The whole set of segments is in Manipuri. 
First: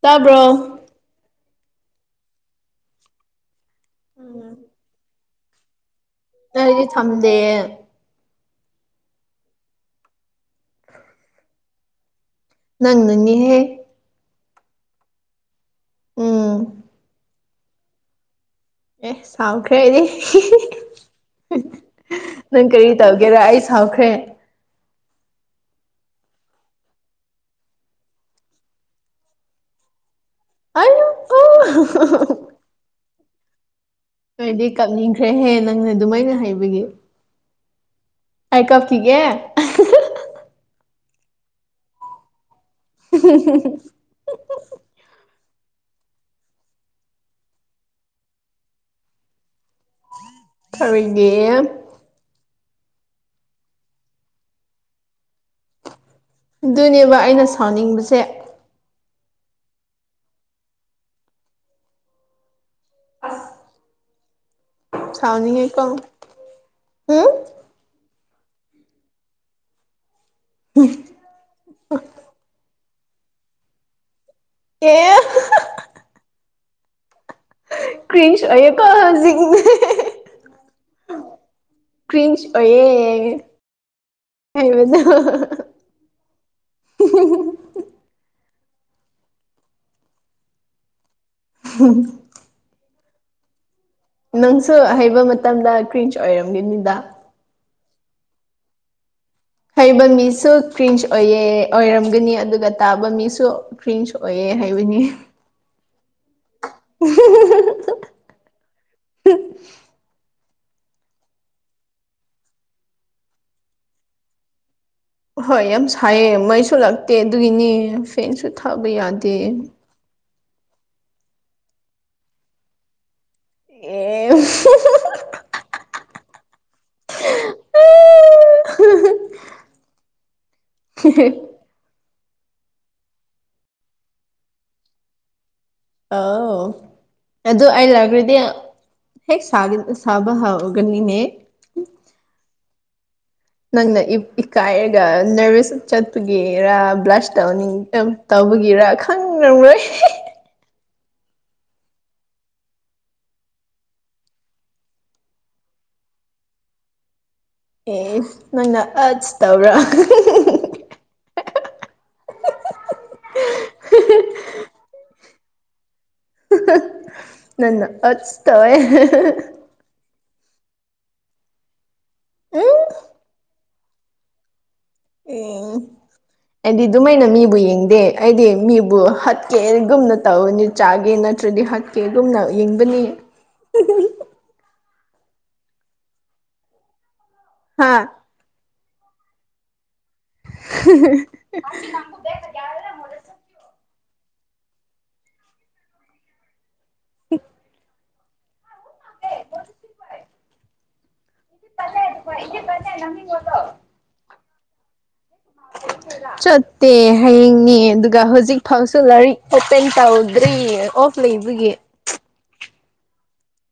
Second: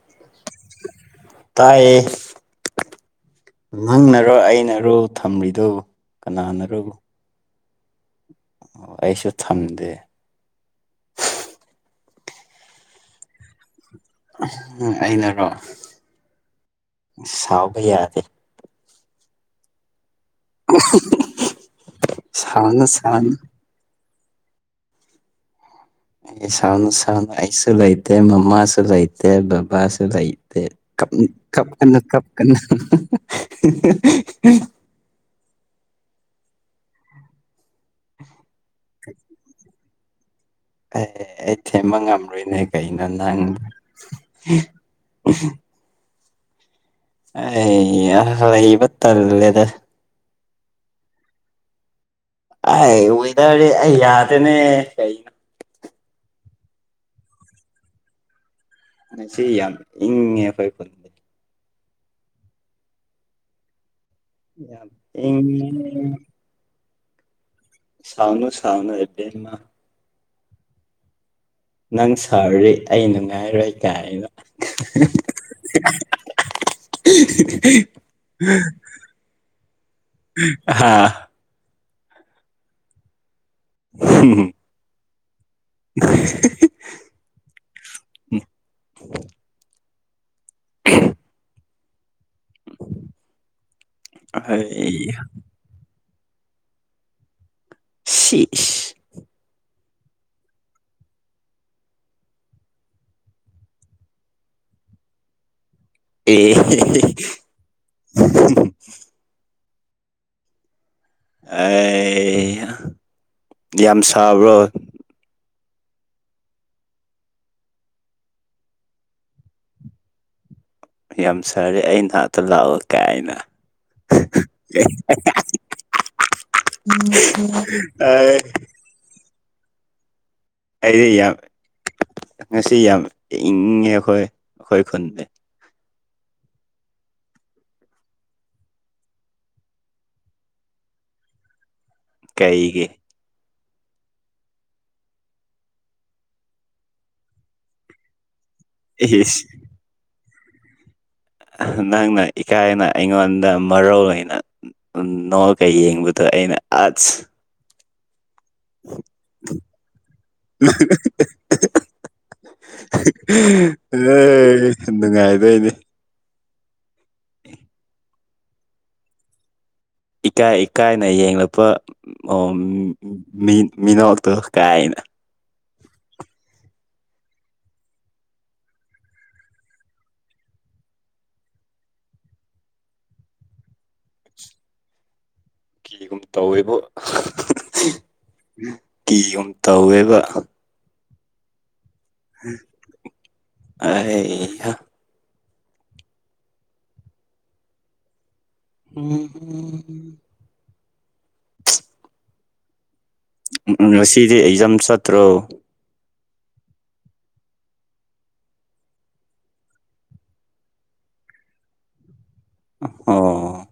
ꯇꯥꯕ꯭ꯔꯣ ꯇꯥꯏꯌꯦ ꯅꯪꯅꯔꯣ ꯎꯝ ꯑꯩꯅꯔꯣ ꯊꯝꯔꯤꯗꯨ ꯑꯩꯗꯤ ꯊꯝꯗꯦꯌꯦ ꯑꯣ ꯑꯩꯁꯨ ꯊꯝꯗꯦ ꯅꯪ ꯅꯅꯤꯍꯦ [unintelligible] ꯑꯩꯅꯔꯣ ꯎꯝ ꯁꯥꯥꯎꯕ ꯌꯥꯗꯦ ꯑꯦ ꯁꯥꯎꯈ꯭ꯔꯦ ꯑꯩꯗꯤ [unintelligible] ꯅꯪ ꯁꯥꯎꯅꯨ ꯀꯔꯤ ꯁꯥꯎꯅꯨ ꯇꯧꯒꯦꯔ ꯑꯩ ꯁꯥꯎꯈ꯭ꯔꯦ ꯁꯥꯎꯅꯨ ꯁꯥꯎꯅꯨ ꯑꯩꯁꯨ ꯂꯩꯇꯦ ꯃꯃꯥꯁꯨ ꯂꯩꯇꯦ ꯕꯕꯥꯁꯨ ꯂꯩ ꯇꯦ ꯑꯩ ꯀꯞ ꯀꯞꯀꯅꯨ ꯀꯞꯀꯅꯨ [unintelligible] ꯗꯣꯏꯗꯤ ꯀꯞꯅꯤꯡꯈ꯭ꯔꯦꯍꯦ ꯅꯪꯅ ꯑꯗꯨꯃꯥꯏꯅ ꯍꯥꯏꯕꯒꯤ ꯑꯩ ꯀꯞꯀꯤꯒꯦ [unintelligible] ꯑꯦ ꯑꯩ ꯊꯦꯝꯕ ꯉꯝꯔꯣꯏꯅꯦ ꯀꯩꯅꯣ ꯅꯪ [unintelligible] ꯑꯥꯌꯥ ꯂꯩꯕ ꯇꯜꯂꯦꯗ ꯈꯔꯤꯒꯤ ꯑꯩ ꯑꯣꯏꯗꯔꯦ ꯑꯩ ꯌꯥꯗꯦꯅꯦ ꯀꯩ ꯑꯗꯨꯅꯦꯕ ꯑꯩꯅ ꯁꯥꯎꯅꯤꯡꯕꯁꯦ ꯉꯁꯤ ꯌꯥꯝ ꯏꯪꯉꯦ ꯑꯈꯣꯏ ꯈꯨꯜ ꯌꯥꯝ ꯁꯅꯤꯉꯦꯀꯣ ꯏꯪꯉꯦ ꯎꯝ ꯁꯥꯎꯅꯨ ꯁꯥꯎꯅꯨ ꯢꯕꯦꯝꯃ [unintelligible] ꯅꯪ ꯁꯥꯎꯔꯗꯤ ꯑꯩ ꯅꯨꯡꯉꯥꯏꯔꯣꯏ ꯀꯥꯏꯅ ꯑꯦ [unintelligible] ꯀ꯭ꯔꯤꯟꯁ ꯑꯣꯢꯌꯦꯀꯣ ꯍꯧꯖꯤꯛ ꯍꯥ [unintelligible] ꯀ꯭ꯔꯤꯟꯁ ꯑꯣꯢꯌꯦ [unintelligible] [unintelligible] [unintelligible] [unintelligible] [unintelligible] [unintelligible] ꯅꯪꯁꯨ ꯑꯩ ꯍꯩꯕ ꯃꯇꯝꯗ ꯀ꯭ꯔꯤꯟꯖ ꯑꯣꯏꯔꯝꯒꯅꯤꯗ ꯁꯤ ꯏꯁ ꯍꯩꯕ ꯃꯤꯁꯨ ꯀ꯭ꯔꯤꯟꯖ ꯑꯣꯏꯌꯦ ꯑꯣꯏꯔꯝꯒꯅꯤ ꯑꯗꯨꯒ ꯇꯥꯕ ꯃꯤꯁꯨ ꯀ꯭ꯔꯤꯟꯖ ꯑꯣꯏꯌꯦ ꯍꯥꯏꯕꯅꯤ ꯑꯦ [unintelligible] ꯑꯥꯏ ꯌꯥꯝ ꯁꯥꯕ꯭ꯔꯣ ꯍꯣꯏ ꯌꯥꯝ ꯁꯥꯏꯌꯦ ꯃꯩꯁꯨ ꯂꯥꯛꯇꯦ ꯑꯗꯨꯒꯤꯅꯤ ꯐꯦꯟꯁꯨ ꯊꯥꯕ ꯌꯥꯗꯦ ꯌꯥꯝ ꯁꯥꯔꯗꯤ ꯑꯩ ꯅꯥꯛꯇ ꯂꯥꯛꯑꯣ ꯀꯥꯏꯅ ꯑꯦ [unintelligible] ꯑꯩ ꯌꯥꯝ ꯉꯁꯤ ꯌꯥꯝ ꯏꯪꯉꯦ ꯑꯈꯣꯏ ꯑꯈꯣꯏ ꯈꯨꯟꯗꯤ ꯑꯥꯎ ꯑꯗꯨ ꯑꯩ ꯂꯥꯛꯔꯗꯤ ꯍꯦꯛ ꯁꯥꯒ ꯁꯥꯕ ꯍꯧꯒꯅꯤꯅꯦ ꯀꯩꯒꯤ ꯅꯪꯅ ꯏ ꯏꯀꯥꯏꯔꯒ ꯅꯔꯚꯁ ꯆꯠꯄꯒꯤꯔꯥ ꯕ꯭ꯂꯁ ꯇꯧꯅꯤꯡ ꯇꯧꯕꯒꯤꯔꯥ ꯏꯁ ꯈꯪꯔꯝꯔꯣꯏ ꯅꯪꯅ ꯏꯀꯥꯏꯅ ꯑꯩꯉꯣꯟꯗ ꯃꯔꯧ ꯂꯩꯅ ꯅꯣꯛꯑꯒ ꯌꯦꯡꯕꯗꯣ ꯑꯩꯅ ꯑꯥꯁ ꯑꯦ ꯅꯪꯅ ꯑꯠꯁ ꯇꯧꯔꯥ [unintelligible] ꯑꯦ ꯅꯨꯡꯉꯥꯏꯗꯣꯏꯅꯤ ꯅꯪꯅ ꯑꯠꯁ ꯇꯧꯋꯦ ꯏꯀꯥꯏ ꯏꯀꯥꯏꯅ ꯌꯦꯡꯂꯛꯄ ꯎꯝ ꯃꯤ ꯃꯤꯅꯣꯛꯇꯣ ꯀꯥꯏꯅ ꯢꯪ ꯑꯩꯗꯤ ꯗꯨꯃꯥꯏꯅ ꯃꯤꯕꯨ ꯌꯦꯡꯗꯦ ꯑꯩꯗꯤ ꯃꯤꯕꯨ ꯍꯥꯠꯀꯦ ꯒꯨꯝꯅ ꯇꯧꯅꯤ ꯆꯥꯒꯦ ꯅꯠꯇ꯭ꯔꯗꯤ ꯍꯥꯠꯀꯦ ꯗꯨꯝꯅ ꯌꯦꯡꯕꯅꯤ ꯀꯤꯒꯨꯝ ꯇꯧꯋꯦꯕꯨ ꯍꯥ ꯀꯤꯒꯨꯝ ꯇꯧꯋꯦꯕ [unintelligible] ꯑ ꯍꯩ ꯍꯥ [inaudible] [unintelligible] [unintelligible] ꯉꯁꯤꯗꯤ ꯏꯛꯖꯥꯝ ꯆꯠꯇ꯭ꯔꯣ ꯆꯠꯇꯦ ꯍꯌꯦꯡꯅꯤ ꯑꯗꯨꯒ ꯍꯧꯖꯤꯛ ꯐꯥꯎꯁꯨ ꯂꯥꯏꯔꯤꯛ ꯑꯣꯄꯦꯟ ꯇꯧꯗ꯭ꯔꯤ ꯑꯣ ꯂꯩꯕꯒꯤ ꯑꯣ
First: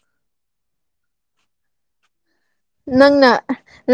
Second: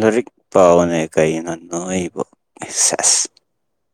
ꯂꯥꯔꯤꯛ ꯄꯥꯑꯣꯅꯦ ꯀꯩꯅꯣ ꯅꯣꯏꯕꯣ ꯅꯪꯅ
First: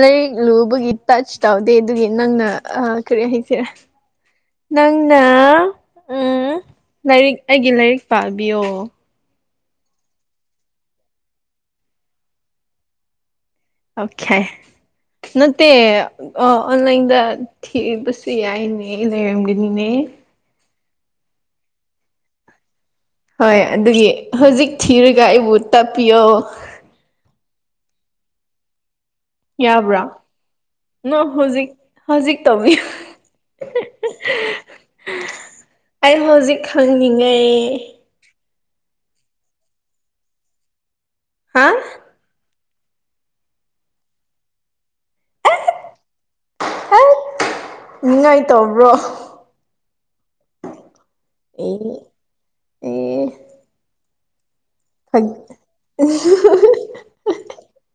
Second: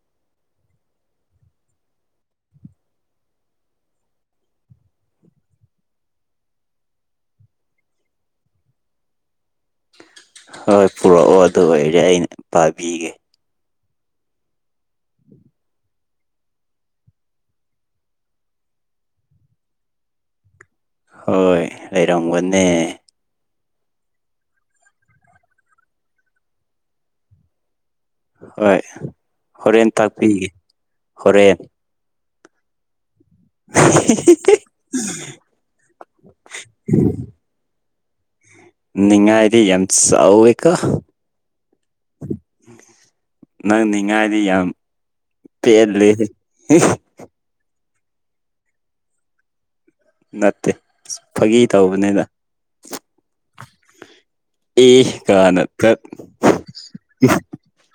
ꯂꯩꯔꯤꯛ ꯂꯨꯕꯒꯤ ꯇꯆ ꯇꯧꯗꯦ ꯗꯨꯒꯤ ꯅꯪꯅ ꯑ ꯀꯔꯤ ꯍꯥꯏꯁꯦꯔꯥ ꯅꯪꯅꯥ ꯎꯡ ꯂꯩꯔꯤꯛ ꯑꯩꯒꯤ ꯂꯩꯔꯤꯛ ꯄꯥꯕꯤꯌꯣ ꯍꯣꯏ ꯄꯨꯔꯛꯑꯣ ꯑꯗꯨ ꯑꯣꯏꯔꯗꯤ ꯑꯩꯅ ꯄꯥꯕꯤꯒꯦ ꯑꯣꯈꯦ ꯅꯠꯇꯦ ꯑꯣ ꯑꯣꯟꯂꯥꯏꯟꯗ ꯊꯤꯕꯁꯨ ꯌꯥꯏꯅꯦ ꯂꯩꯔꯝꯒꯅꯤꯅꯦ ꯍꯣꯏ ꯂꯩꯔꯝꯒꯅꯦ ꯍꯣꯏ ꯑꯗꯨꯒꯤ ꯍꯨꯖꯤꯛ ꯊꯤꯔꯒ ꯑꯩꯕꯨ ꯇꯥꯛꯄꯤꯌꯣ ꯍꯣꯏ ꯍꯣꯔꯦꯟ ꯌꯥꯕ꯭ꯔꯥ ꯇꯥꯛꯄꯤꯒꯦ ꯅ ꯍꯣꯔꯦꯟ ꯍꯧꯖꯤꯛ ꯍꯧꯖꯤꯛ ꯇꯧꯕꯤꯌꯨ [inaudible] ꯑꯩ ꯍꯧꯖꯤꯛ ꯈꯪꯅꯤꯡꯉꯦ ꯅꯤꯡꯉꯥꯏꯗꯤ ꯌꯥꯝ ꯆꯥꯎꯋꯦꯀꯣ ꯍꯥ ꯅꯪ ꯅꯤꯡꯉꯥꯏꯗꯤ ꯌꯥꯝ ꯄꯦꯜꯂꯦ [unintelligible] ꯍꯦꯛ ꯅꯤꯉꯥꯏ ꯇꯧꯕ꯭ꯔꯣ ꯅꯠꯇꯦ ꯐꯥꯒꯤ ꯑꯦ ꯇꯧꯕꯅꯤꯅ ꯑꯦ ꯑꯦ ꯀꯅ ꯇꯠ [unintelligible]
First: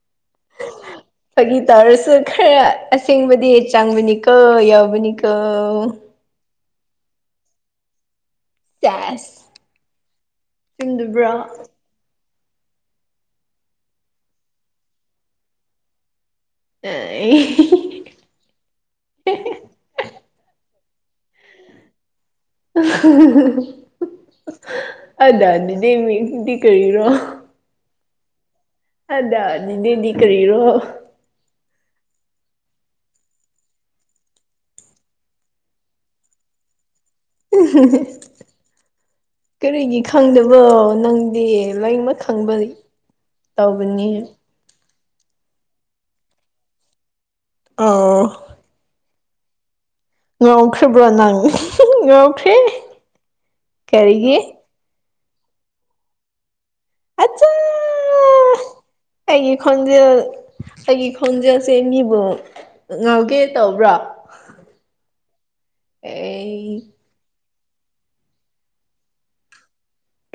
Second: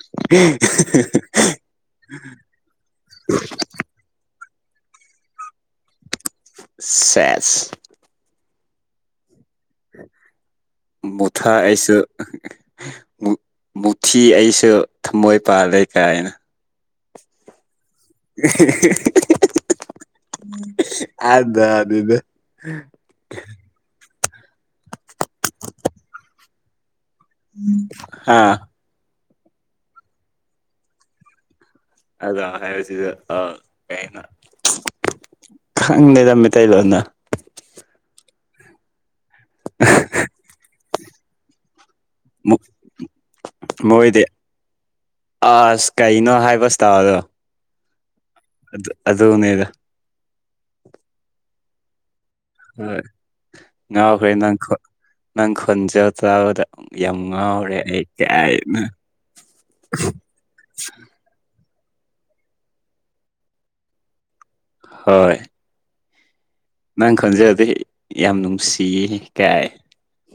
ꯐꯥꯒꯤ ꯇꯧꯔꯁꯨ ꯈꯔ ꯑꯁꯦꯡꯕꯗꯤ ꯆꯥꯡꯕꯤꯅꯤ ꯀꯣ ꯌꯥꯎꯕꯅꯤꯀꯣ ꯁꯦꯁ ꯆꯦꯁ ꯆꯨꯝꯗꯕ꯭ꯔꯣ ꯃꯨꯊꯥꯏ ꯑꯩꯁꯨ [unintelligible] ꯃꯨ ꯃꯨꯊꯤ ꯑꯩꯁꯨ ꯊꯃꯣꯏꯄꯥꯥꯂꯦ ꯀꯥꯏꯅ [unintelligible] [unintelligible] ꯑꯗ ꯑꯗꯨꯗ [unintelligible] ꯑꯗꯥꯗꯤꯗꯤ ꯃꯤꯡꯗꯤ ꯀꯔꯤꯅꯣ ꯍꯥꯥ ꯑꯗꯅꯤꯗꯤꯗꯤ ꯀꯔꯤꯔꯣ ꯑꯗꯣ ꯍꯥꯏꯔꯁꯤ [unintelligible] ꯈꯪꯗꯦꯗ ꯃꯩꯇꯩꯂꯣꯟꯅ [unintelligible] ꯀꯔꯤꯒꯤ ꯈꯪꯗꯕ꯭ꯔꯣ ꯅꯪꯗꯤ ꯂꯣꯏꯃꯛ ꯈꯪꯕ ꯇꯧꯕꯅꯤ ꯃꯣꯏꯗꯤ ꯑꯁ ꯀꯩꯅꯣ ꯍꯥꯏꯕ ꯏꯁꯇꯥꯏꯜ ꯗꯣ ꯑꯣ ꯑꯗꯨ ꯑꯗꯨꯅꯦꯗ ꯉꯥꯎꯈ꯭ꯔꯕ꯭ꯔꯣ ꯅꯪ [unintelligible] ꯉꯥꯎꯈ꯭ꯔꯦ ꯍꯣꯏ ꯉꯥꯎꯈ꯭ꯔꯦ ꯀꯔꯤꯒꯤ ꯅꯪ ꯅꯪ ꯈꯣꯟꯖꯦꯜ ꯇꯥꯕꯗ ꯌꯥꯝ ꯑꯠꯆꯥ ꯉꯥꯎꯔꯦ ꯑꯩ ꯀꯥꯢꯅ ꯈꯣꯡꯖꯦꯜꯁꯦ ꯃꯤꯕꯨ ꯉꯥꯎꯒꯦ ꯇꯧꯕ꯭ꯔꯣ ꯍꯣꯏ ꯑꯩ ꯅꯪ ꯈꯣꯟꯖꯦꯜꯗꯤ ꯌꯥꯝ ꯅꯨꯡꯁꯤꯌꯦ ꯀꯥꯏ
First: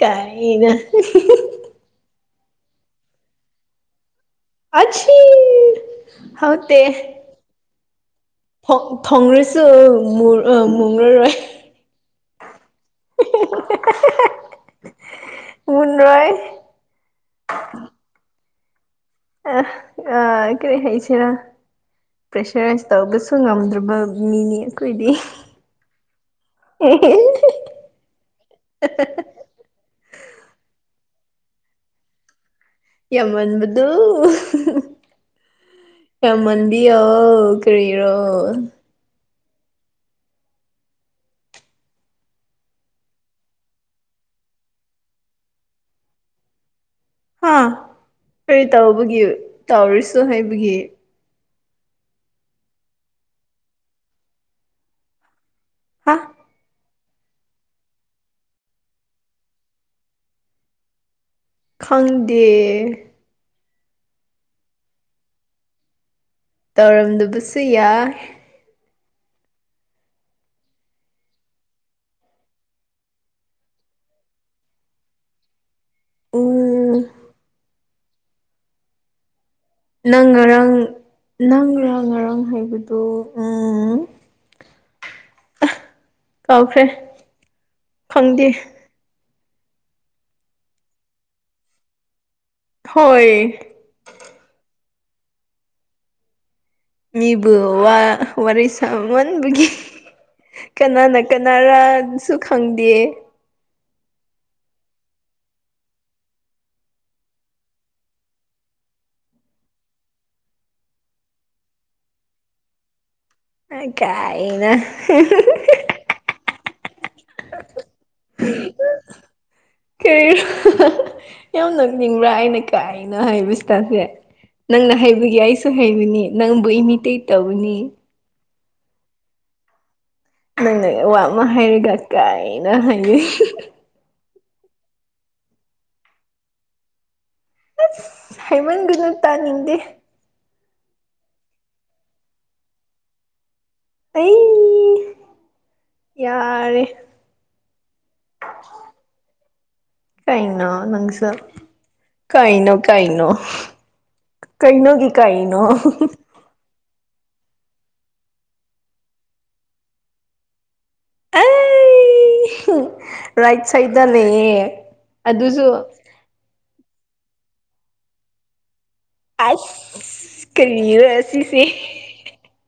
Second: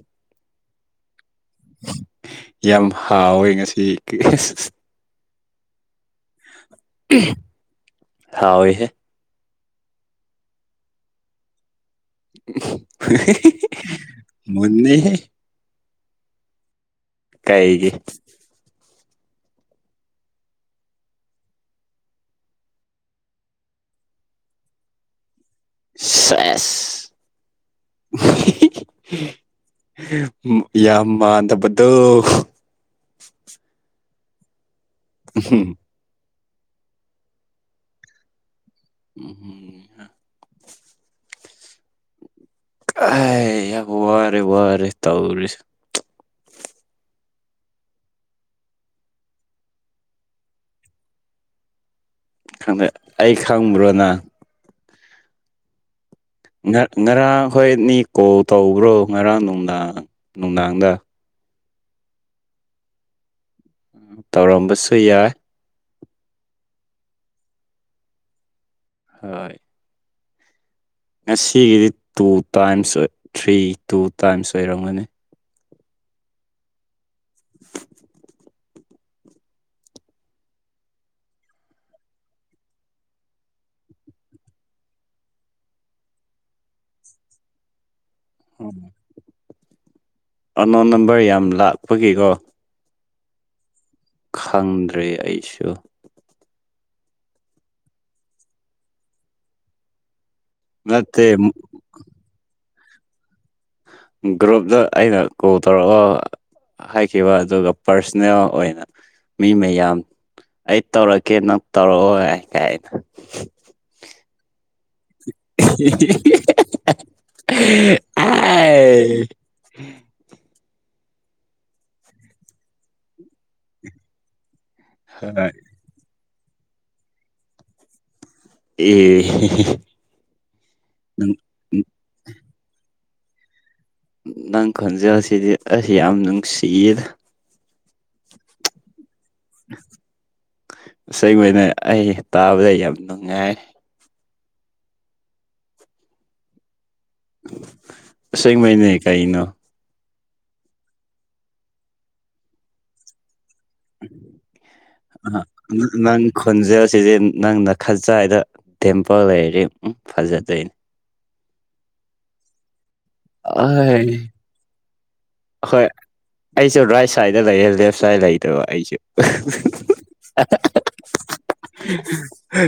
ꯀꯥꯏꯅ [unintelligible] ꯌꯥꯝ ꯍꯥꯎꯋꯦ ꯉꯁꯤ [unintelligible] [unintelligible] ꯍꯥꯎꯇꯦ [inaudible] ꯍꯥꯎꯋꯦꯍꯦ ꯊꯣꯡ ꯊꯣꯡꯔꯁꯨ ꯃꯨ ꯃꯨꯔꯔꯣꯏ [inaudible] ꯃꯨꯟꯅꯤꯍꯦ ꯃꯨꯟꯔꯣꯏ ꯀꯩꯒꯤ ꯑ ꯑ ꯀꯔꯤ ꯍꯥꯏꯁꯤꯔ ꯄ꯭ꯔꯦꯁꯔꯥꯏꯁ ꯇꯧꯕꯁꯨ ꯉꯝꯗ꯭ꯔꯕ ꯃꯤꯅꯤ ꯑꯩꯈꯣꯏꯗꯤ ꯁꯦꯁ [inaudible] [inaudible] ꯍꯦꯞ ꯌꯥꯝ ꯃꯥꯟꯗꯕꯗꯣ ꯌꯝꯃꯟꯕꯗꯣ ꯍ ꯌꯝꯃꯥꯟꯕꯤꯌꯣ ꯀꯔꯤꯔꯣ [unintelligible] ꯀꯥꯏ ꯌꯥꯝ ꯋꯥꯔꯦ ꯋꯥꯔꯦ ꯇꯧꯔꯤꯁꯤ ꯍꯥ ꯀꯔꯤ ꯇꯧꯕꯒꯤ ꯇꯧꯔꯁꯨ ꯍꯥꯏꯕꯒꯤ ꯈꯪꯗꯦ ꯑꯩ ꯈꯪꯕ꯭ꯔꯣꯅ ꯍꯥ ꯉ ꯉꯔꯥꯡ ꯈꯣꯏꯅꯤ ꯀꯣꯜ ꯇꯧꯕ꯭ꯔꯣ ꯉꯔꯥꯡ ꯅꯨꯡꯗꯥꯡ ꯅꯨꯡꯗꯥꯡꯗ ꯈꯪꯗꯦ ꯇꯧꯔꯝꯕꯁꯨ ꯌꯥꯏ ꯇꯧꯔꯝꯗꯕꯁꯨ ꯌꯥꯏ ꯍꯣꯏ ꯉꯁꯤꯒꯤꯗꯤ ꯇꯨ ꯇꯥꯏꯝꯁ ꯑꯣꯏ ꯊ꯭ꯔꯤ ꯇꯨ ꯇꯥꯏꯝꯁ ꯑꯣꯏꯔꯝꯒꯅꯤ ꯎꯝ [unintelligible] ꯅꯪ ꯉꯔꯥꯡ ꯅꯪꯔ ꯉꯥꯡ ꯉꯔꯥꯡ ꯍꯥꯏꯕꯗꯣ ꯎꯝ [unintelligible] ꯑ ꯀꯥꯎꯈ꯭ꯔꯦ ꯐꯪꯪꯗꯦ ꯑꯅꯣꯟ ꯅꯝꯕꯔ ꯌꯥꯝ ꯂꯥꯛꯄꯒꯤꯀꯣ ꯍꯣꯏ ꯈꯪꯗ꯭ꯔꯦ ꯑꯩꯁꯨ ꯃꯤꯕꯨ ꯋꯥ ꯋꯥꯔꯤ ꯁꯃꯟꯕꯒꯤ ꯀꯅꯥꯅ ꯅꯠꯇꯦ ꯀꯅꯥꯔꯟꯁꯨ ꯈꯪꯗꯦ ꯒ꯭ꯔꯨꯞꯇ ꯑꯩꯅ ꯀꯣꯜ ꯇꯧꯔꯑ ꯍꯥꯏꯈꯤꯕ ꯑꯗꯨꯒ ꯄꯥꯔꯁꯅꯦꯜ ꯑꯣꯏꯅ ꯃꯤ ꯃꯌꯥꯝ ꯑꯩ ꯇꯧꯔꯛꯀꯦ ꯅꯪ ꯇꯧꯔꯛꯑꯣ ꯍꯥꯏ ꯀꯥꯏꯅ ꯑ ꯒꯥꯏꯅꯥ [unintelligible] ꯑꯦ ꯀꯩ ꯌꯥꯝ ꯅꫭꯛꯅꯤꯡꯕ꯭ꯔꯥ ꯑꯩꯅ ꯀꯥꯏꯅ ꯍꯥꯏꯕꯁꯤꯇꯥꯁꯦ ꯅꯪꯅ ꯍꯩꯕꯒꯤ ꯑꯩꯁꯨ ꯍꯩꯕꯅꯤ ꯅꯪꯕꯨ ꯏꯃꯤꯇꯦꯠ ꯇꯧꯕꯅꯤ ꯑꯦ ꯅꯪꯅ ꯑꯋꯥ ꯑꯃ ꯍꯥꯏꯔꯒ ꯀꯥꯏꯅ ꯍꯥꯏꯌꯦ ꯅꯪ ꯈꯣꯟꯖꯦꯜ ꯑꯁꯤꯗꯤ ꯑꯁ ꯌꯥꯝ ꯅꯨꯡꯁꯤꯌꯦꯗ ꯑꯁ ꯍꯥꯏꯩꯃꯟꯒꯅꯨ ꯇꯥꯅꯤꯡꯗꯦ ꯏꯁꯩ ꯑꯣꯏꯅ ꯑꯩ ꯇꯥꯕꯗ ꯌꯥꯝ ꯅꯨꯡꯉꯥꯏ ꯑꯩ ꯌꯥꯔꯦ ꯑꯁꯦꯡꯕꯩꯅꯦ ꯀꯩꯅꯣ ꯀꯩꯅꯣ ꯅꯪꯁꯨ ꯀꯩꯅꯣ ꯀꯩꯅꯣ ꯀꯩꯅꯣꯒꯤ ꯑ ꯀꯩꯅꯣ ꯅꯪ ꯈꯣꯟꯖꯦꯜꯁꯤꯗꯤ ꯅꯪꯅ ꯈꯖꯥꯏꯗ ꯗꯤꯝꯄꯜ ꯂꯩꯔꯗꯤ ꯎ ꯐꯖꯗꯣꯏꯅꯦ ꯑꯩ ꯔꯥꯏꯠ ꯁꯥꯏꯗꯠꯇ ꯑꯩ ꯂꯩꯌꯦ ꯑꯗꯨꯁꯨ ꯍꯣꯏ ꯑꯩꯁꯨ ꯔꯥꯏꯠ ꯁꯥꯏꯗꯇ ꯂꯩꯌꯦꯦ ꯂꯦꯐ ꯁꯥꯏꯠ ꯂꯩꯇꯕ ꯑꯩꯁꯨ ꯑꯁ ꯀꯔꯤꯔ ꯑꯁꯤꯁꯦ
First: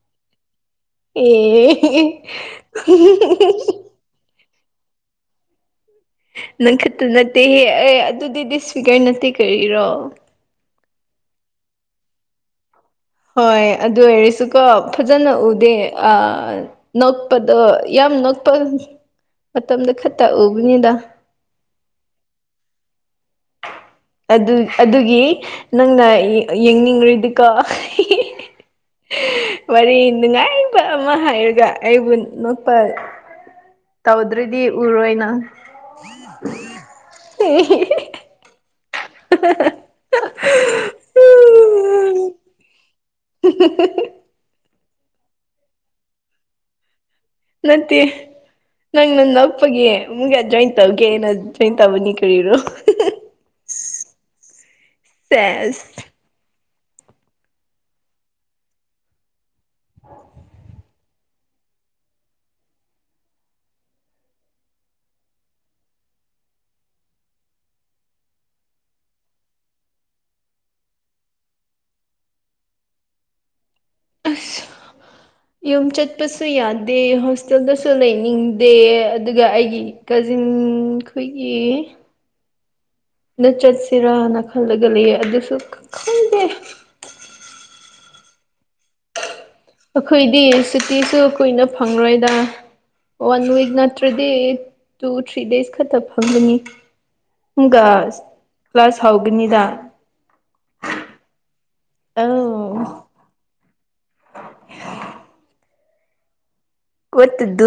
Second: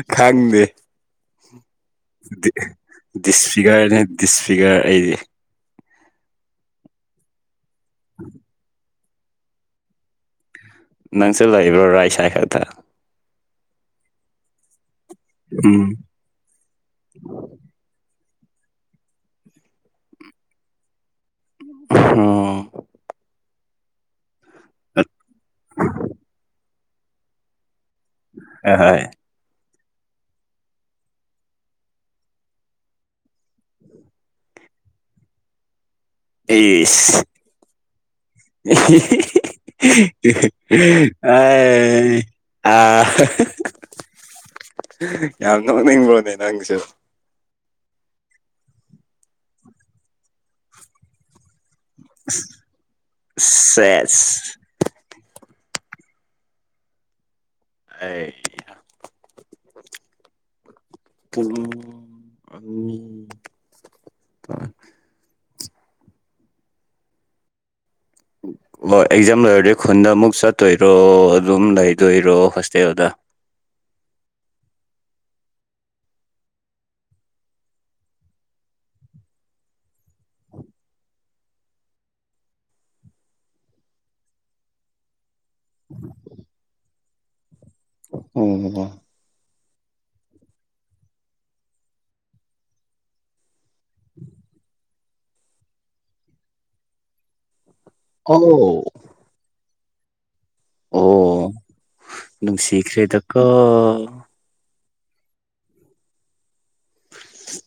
[inaudible] ꯈꯥꯪꯗꯦ ꯑꯦ [unintelligible] ꯗꯤꯁꯐꯤꯒꯔꯅꯦ ꯗꯤꯁꯐꯤꯒꯔ ꯑꯩꯗꯤ ꯅꯪꯈꯛꯇ ꯅꯠꯇꯦ ꯍꯦ ꯑꯦ ꯑꯗꯨꯗꯤ ꯗꯤꯁꯐꯤꯒꯔ ꯅꯠꯇꯦ ꯀꯔꯤꯔꯣ ꯅꯪꯁꯨ ꯂꯩꯕ꯭ꯔꯣ ꯔꯥꯏꯠ ꯁꯥꯏꯠ ꯈꯛꯇ ꯍꯣꯏ ꯑꯗꯨ ꯑꯣꯏꯔꯁꯨꯀꯣ ꯐꯖꯅ ꯎꯗꯦ ꯎꯝ ꯅꯣꯛꯄꯗꯣ ꯌꯥꯝ ꯅꯣꯛꯄ ꯃꯇꯝꯗ ꯈꯛꯇ ꯎꯕꯅꯤꯗ ꯎꯝ ꯑꯗꯨ ꯑꯗꯨꯒꯤ ꯅꯪꯅ ꯌꯦꯡꯅꯤꯡꯔꯥꯗꯤ ꯀꯣ ꯍꯣꯏ ꯋꯥꯔꯤ ꯅꯨꯡꯉꯥꯏꯕ ꯑꯃ ꯍꯥꯏꯔꯒ ꯑꯩꯕꯨ ꯅꯣꯛꯄ ꯇꯧꯗ꯭ꯔꯗꯤ ꯎꯔꯣꯏꯅ ꯏꯁ [unintelligible] [unintelligible] ꯌꯥꯝ ꯅꯣꯛꯅꯤꯡꯕꯔꯣꯅꯦ ꯅꯪꯁꯨ ꯅꯠꯇꯦ ꯅꯪ ꯅꯣꯛꯄꯒꯦ ꯑꯃꯨꯛ ꯏꯟꯖꯣꯏ ꯇꯧꯒꯦ ꯅ ꯇꯧꯕꯅꯤ ꯀꯔꯤꯅꯦ ꯁꯦꯁ ꯁꯦꯁ ꯑꯩ [unintelligible] [unintelligible] ꯑꯅꯤ ꯑꯣ ꯑꯦꯛꯖꯥꯝ ꯂꯩꯣꯏꯔꯗꯤ ꯈꯨꯟꯗ ꯑꯃꯨꯛ ꯆꯠꯇꯣꯏꯔꯣ ꯑꯗꯨꯝ ꯂꯩꯗꯣꯏꯔꯣ ꯍꯣꯁꯇꯦꯜꯗ ꯑꯁ [unintelligible] ꯌꯨꯝ ꯆꯠꯄꯁꯨ ꯌꯥꯗꯦ ꯍꯣꯁꯇꯦꯜꯗꯁꯨ ꯂꯩꯅꯤꯡꯗꯦ ꯑꯗꯨꯒ ꯑꯩꯒꯤ ꯀꯖꯤꯟ ꯈꯣꯏꯒꯤ ꯗ ꯆꯠꯁꯤꯔꯥꯅ ꯈꯜꯂꯒ ꯂꯩꯌꯦ ꯑꯗꯨꯁꯨ ꯈꯪꯗꯦ [unintelligible] ꯑꯣ ꯕꯥꯕꯥ ꯑꯩꯈꯣꯏꯗꯤ ꯆꯨꯇꯤꯁꯨ ꯀꯨꯏꯅ ꯐꯪꯂꯔꯣꯏꯗ ꯋꯥꯟ ꯋꯤꯛ ꯅꯠꯇ꯭ꯔꯗꯤ ꯇꯨ ꯊ꯭ꯔꯤ ꯗꯦꯖ ꯈꯛꯇ ꯐꯪꯒꯅꯤꯒꯁ [unintelligible] ꯊꯧꯒꯅꯤꯗ ꯑꯣ ꯑꯧ ꯅꯨꯡꯁꯤꯈ꯭ꯔꯦꯗꯀꯣ [unintelligible] ꯋꯥꯠ ꯇꯨ ꯗꯨ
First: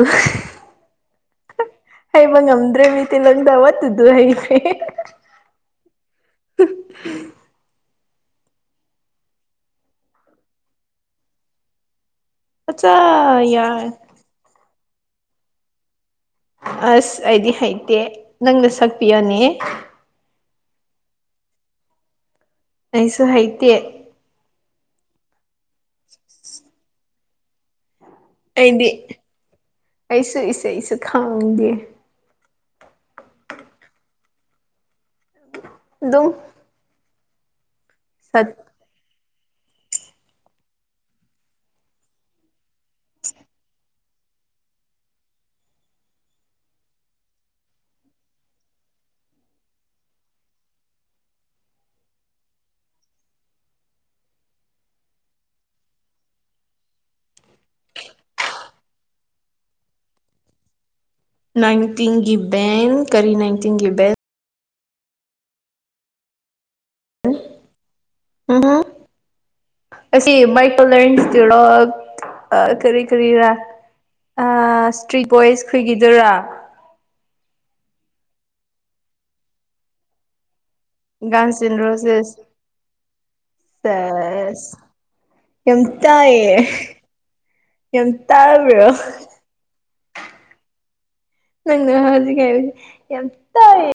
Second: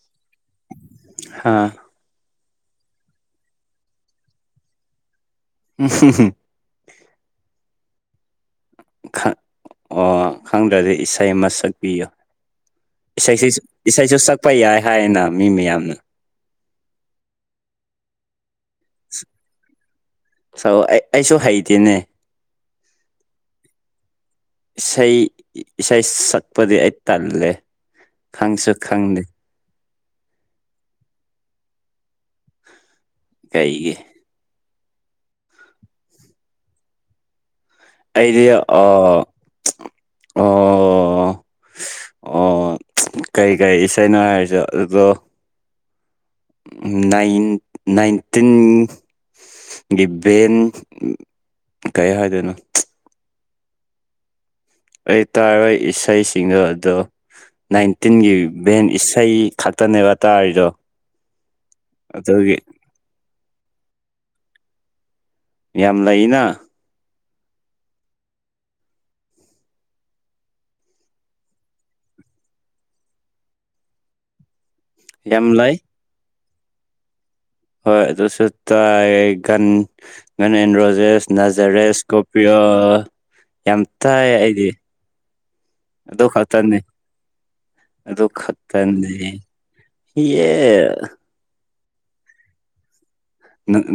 ꯍꯥꯥ ꯍꯩꯕ ꯉꯝꯗ꯭ꯔꯦ ꯃꯤꯇꯤꯂꯣꯟꯗ ꯑꯃꯇꯨꯗ ꯍꯩꯇꯔ꯭ꯦ [unintelligible] ꯈꯪ ꯑꯣ ꯈꯪꯗ꯭ꯔꯗꯤ ꯏꯁꯩ ꯑꯃ ꯁꯛꯄꯤꯌꯨ ꯑꯠꯆꯥ ꯏꯁꯩꯁꯦ ꯌꯥꯔꯦ ꯏꯁꯩꯁꯨ ꯁꯛꯄ ꯌꯥꯏ ꯍꯥꯏꯌꯦꯅ ꯃꯤ ꯃꯌꯥꯝꯅ ꯑꯁ ꯑꯩꯗꯤ ꯍꯩꯇꯦ ꯅꯪꯅ ꯁꯛꯄꯤꯌꯣꯅꯦ ꯁꯑꯣ ꯑꯩ ꯑꯩꯁꯨ ꯍꯩꯇꯦꯅꯦ ꯑꯩꯁꯨ ꯍꯩꯇꯦ ꯏꯁꯩ ꯏꯁꯩ ꯁꯠꯄꯗꯤ ꯑꯩ ꯇꯜꯂꯦ ꯈꯪꯁꯨ ꯑꯩꯗꯤ ꯈꯪꯗꯦ ꯑꯩꯁꯨ ꯏꯁꯩꯁꯨ ꯈꯪꯗꯦ ꯀꯩꯒꯤ ꯗꯨꯝ ꯑꯩꯗꯤ ꯑꯥ ꯑꯥ ꯑꯥ ꯀꯩ ꯀꯩ ꯏꯁꯩꯅꯣ ꯍꯥꯏꯔꯖꯨ ꯗꯨꯗꯣ ꯅꯥꯏꯟ ꯅꯥꯏꯟꯇꯤꯟ ꯒꯤ ꯚꯦꯟ ꯀꯩ ꯍꯥꯏꯗꯣꯏꯅꯣ ꯑꯩ ꯇꯥꯔꯣꯏ ꯏꯁꯩꯁꯤꯡꯗꯣ ꯑꯗꯣ ꯅꯥꯏꯟꯇꯤꯟꯒꯤ ꯚꯦꯟ ꯏꯁꯩ ꯈꯛꯇꯅꯦꯕ ꯇꯥꯔꯤꯗꯣ ꯅꯥꯏꯟꯇꯤꯟꯒꯤ ꯑꯗꯨꯒꯤ ꯕꯦꯡ ꯀꯔꯤ ꯅꯥꯏꯟꯇꯤꯟꯒꯤ ꯕꯦꯜ ꯌꯥꯝ ꯂꯩꯅ [unintelligible] ꯑꯁꯤ ꯃꯥꯏꯀꯣꯂꯔꯦꯟꯁꯇꯤꯔꯣꯜ ꯀꯔꯤ ꯀꯔꯤꯔꯥ ꯑ ꯏꯁꯇ꯭ꯔꯤꯠ ꯌꯥꯝ ꯕꯣꯏꯁ ꯂꯩ ꯈꯣꯏꯒꯤꯗꯨꯔꯥ ꯍꯣꯏ ꯑꯗꯨꯁꯨ ꯇꯥꯏ ꯒꯟ ꯒꯟ ꯑꯦꯟꯗ꯭ꯔꯣ ꯖꯦꯁ ꯒꯥꯟꯁ ꯑꯦꯟ ꯅꯖꯔꯦꯁ ꯔꯣꯁꯦꯁ ꯀꯣꯄꯤꯌꯣ ꯌꯥꯝ ꯇꯥꯏ ꯑꯩꯗꯤ ꯁꯦꯁ ꯌꯥꯝ ꯇꯥꯏꯌꯦ ꯌꯥꯝ ꯑꯗꯣ ꯇꯥꯕ꯭ꯔꯣ ꯈꯠꯇꯅꯦ ꯌꯦ ꯅꯪꯅ ꯍꯧꯖꯤꯛ ꯍꯥꯏꯕꯖꯦ ꯌꯥꯝ ꯇꯥꯏ [unintelligible]